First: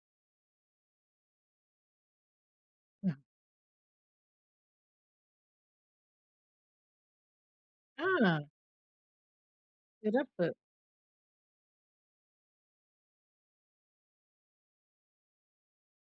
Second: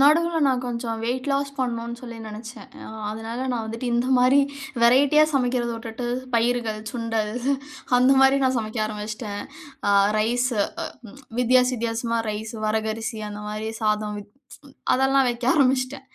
நடுவுல நான் கொஞ்சம் வெயிட் லாஸ் பண்ணணுன்னு சொல்லி நெனச்சேன். அ ம். அதனால, நான் வந்துட்டு இந்த மாரி வெரைட்டியா சமைக்கிறத உட்டுட்டு, பயிர்கள், சுண்டல், அந்த மாரி ஆ. நான் சமைக்க ஆரம்பிச்சுட்டேன். அ சிறப்பு. ரைஸு அ அ ம் வித்தியாச வித்தியாசமா, ரைஸு வரகரிசி அந்த மாரி சாதம் வித் ப்ச் அதெல்லாம் வைக்க ஆரம்பிச்சுட்டேன்.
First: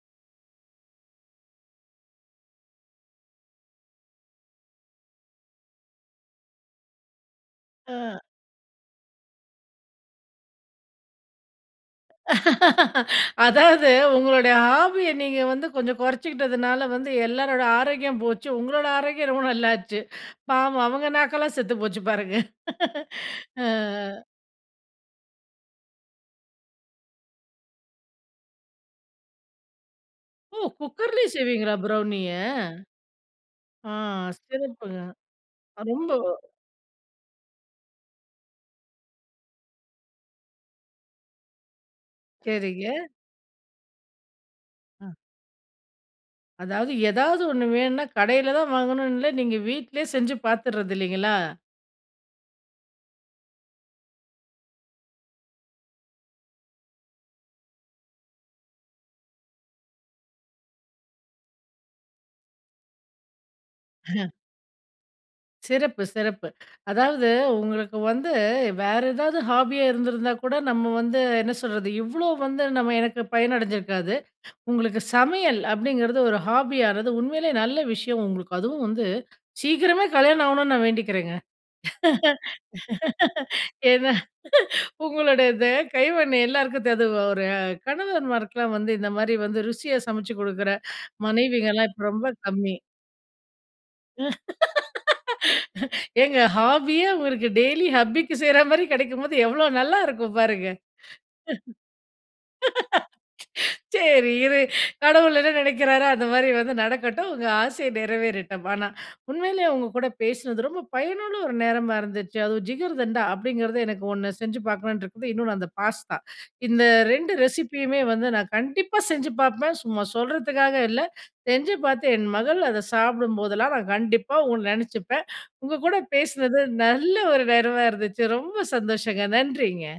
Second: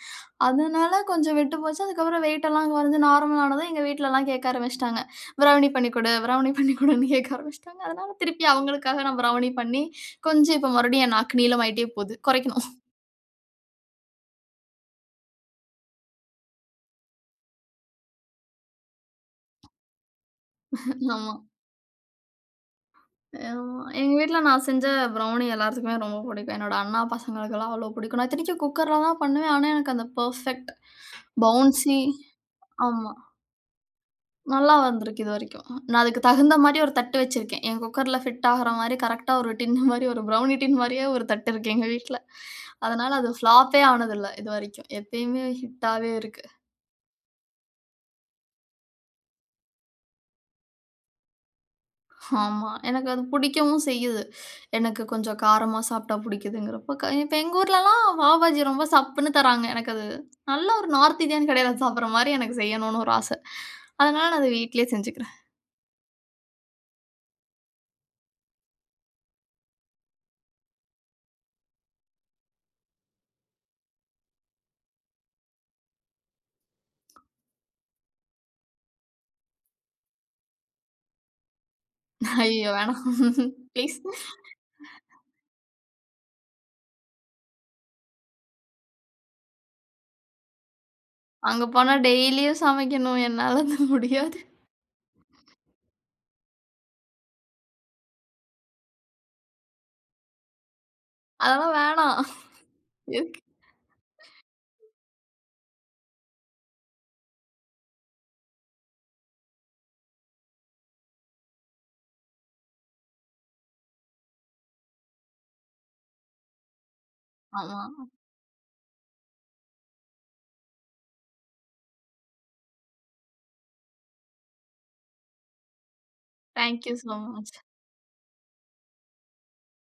அதுனால கொஞ்சம் விட்டு போச்சு. அதுக்கப்புறம் வெயிட் எல்லாம் கொறைஞ்சு நார்மல் ஆனது. எங்க வீட்லலாம் கேக்க ஆரம்பிச்சுட்டாங்க. பிரௌனி பண்ணி குடு, பிரௌனி பண்ணி குடுன்னு கேக்க ஆரம்பிச்சுட்டாங்க. அதனால ஆ, திருப்பி அவங்களுக்காக நான் பிரௌனி பண்ணி, கொஞ்சம் இப்போ மறுபடியும் என் நாக்கு நீளமாயிட்டே போது, கொறைக்கணும். அதாவது உங்களுடைய ஹாபிய நீங்க வந்து கொஞ்சம் கொறச்சுக்கிட்டதுனால வந்து, எல்லாருடைய ஆரோக்கியம் போச்சு. உங்களோட ஆரோக்கியம் ரொம்ப நல்லாச்சு. பாவம் அவங்க ஆமா. நாக்கெல்லாம் செத்து போச்சு பாருங்க. ஆ. ஆமா. எங்க வீட்ல நான் செஞ்ச ப்ரௌணி எல்லாத்துக்குமே ரொம்ப பிடிக்கும். என்னோட அண்ணா பசங்களுக்கெள்லாம் அவ்ளோ பிடிக்கும். நான் இத்தனைக்கும் குக்கர்ல தான் பண்ணுவேன் ஆனா, எனக்கு அந்த ஓ பெர்ஃபெக்ட், குக்கர்லேயே செய்வீங்களா பவுன்சி, ப்ரௌனிய? ஆமா. ஆ நல்லா சிறப்புங்க. வந்திருக்கு இதுவரைக்கும். அ நான் ரொம்ப அதுக்கு தகுந்த மாதிரி ஒரு தட்டு வச்சிருக்கேன். என் குக்கர்ல ஃபிட் ஆகுற மாரி, கரெக்ட்டா, ஒரு டின்னு மாரி, ஒரு ப்ரவுனி டின் மாரியே ஒரு தட்டு இருக்கு எங்க வீட்ல. சரிங்க. அதனால அது பிளாப்பே ஆனது இல்லை இதுவரைக்கும். அ. எப்பயுமே ஹிட்டாவே இருக்கு. அதாவது, எதாவது 1 வேணுன்னா, கடையில தான் வாங்கணும்ன்னுல்ல, நீங்க வீட்லயே செஞ்சு பாத்துர்றது இல்லைங்களா? ஆமா. எனக்கு அது பிடிக்கவும் செய்யுது. எனக்கு கொஞ்சம் காரமா சாப்பிட்டா பிடிக்கிதுங்குறப்போ இப்போ எங்க ஊர்லல்லாம் பாவுபாஜி ரொம்ப சப்புன்னு தராங்க. எனக்கு அது, நல்ல ஒரு நார்த் இந்தியன் கடையில சாப்பிடுற மாரி எனக்கு செய்யனுன்னு ஒரு ஆசை. அதனால அஹ. நான் அத வீட்லயே செஞ்சுக்கிறேன். சிறப்பு சிறப்பு. அதாவது உங்களுக்கு வந்து வேற ஏதாவது ஹாபியா இருந்திருந்தா கூட நம்ம வந்து, என்ன சொல்றது இவ்வளோ வந்து நம்ம எனக்கு பயன் அடைஞ்சிருக்காது. உங்களுக்கு "சமையல்" அப்படிங்கிறது ஒரு ஹாபியானது உண்மையிலே நல்ல விஷயம். உங்களுக்கு அதுவும் வந்து சீக்கிரமே கல்யாணம் ஆவணும்னு நான் வேண்டிக்கிறேங்க. ஐயயோ வேணாம்! ப்ளீஸ். ஏன்னா, உங்களுடைய இது, கைவண்ணம் எல்லாருக்கும் தா து ஒரு கணவன்மாருக்கலாம் வந்து, இந்த மாரி வந்து ருசியா சமைச்சு குடுக்குற அங்க மனைவிகலாம் போனா இப்போ ரொம்ப டெய்லியும் கம்மி. சமைக்கணும். என்னால அது முடியாது. ஏங்க ஹாபியே, உங்களுக்கு டெய்லி ஹப்பிக்கு செய்ற மாரி கெடைக்கும்போது, எவ்வளவு நல்லா இருக்கும் பாருங்க. அதெல்லாம் வேணாம். சரி இரு, கடவுள் என்ன நெனைக்கிறாரோ, அந்த மாரி வந்து நடக்கட்டும். உங்க ஆசையை நிறைவேறட்டும். ஆனா, உண்மையிலேயே உங்க கூட பேசினது ரொம்ப பயனுள்ள ஒரு நேரமா இருந்துச்சு. அதுவும் "ஜிகர்தண்டா" அப்படிங்கிறது எனக்கு 1 செஞ்சு பாக்கணுன்ட்ருக்கு. இன்னொண்ணு அந்த பாஸ்தா. இந்த 2 ரெசிபியுமே ஆமா. வந்து, நான் கண்டிப்பா செஞ்சு பாப்பேன். சும்மா சொல்றதுக்காக இல்லை. செஞ்சு பாத்து என் மகள் அதை சாப்பிடும் போதெல்லாம், நான் கண்டிப்பா ஒண்ணு நெனைச்சிப்பேன். உங்க கூட பேசுனது தாங்க் யூ நல்ல சோ ஒரு மச். நேரமா இருந்துச்சு. ரொம்ப சந்தோஷங்க. நன்றிங்க.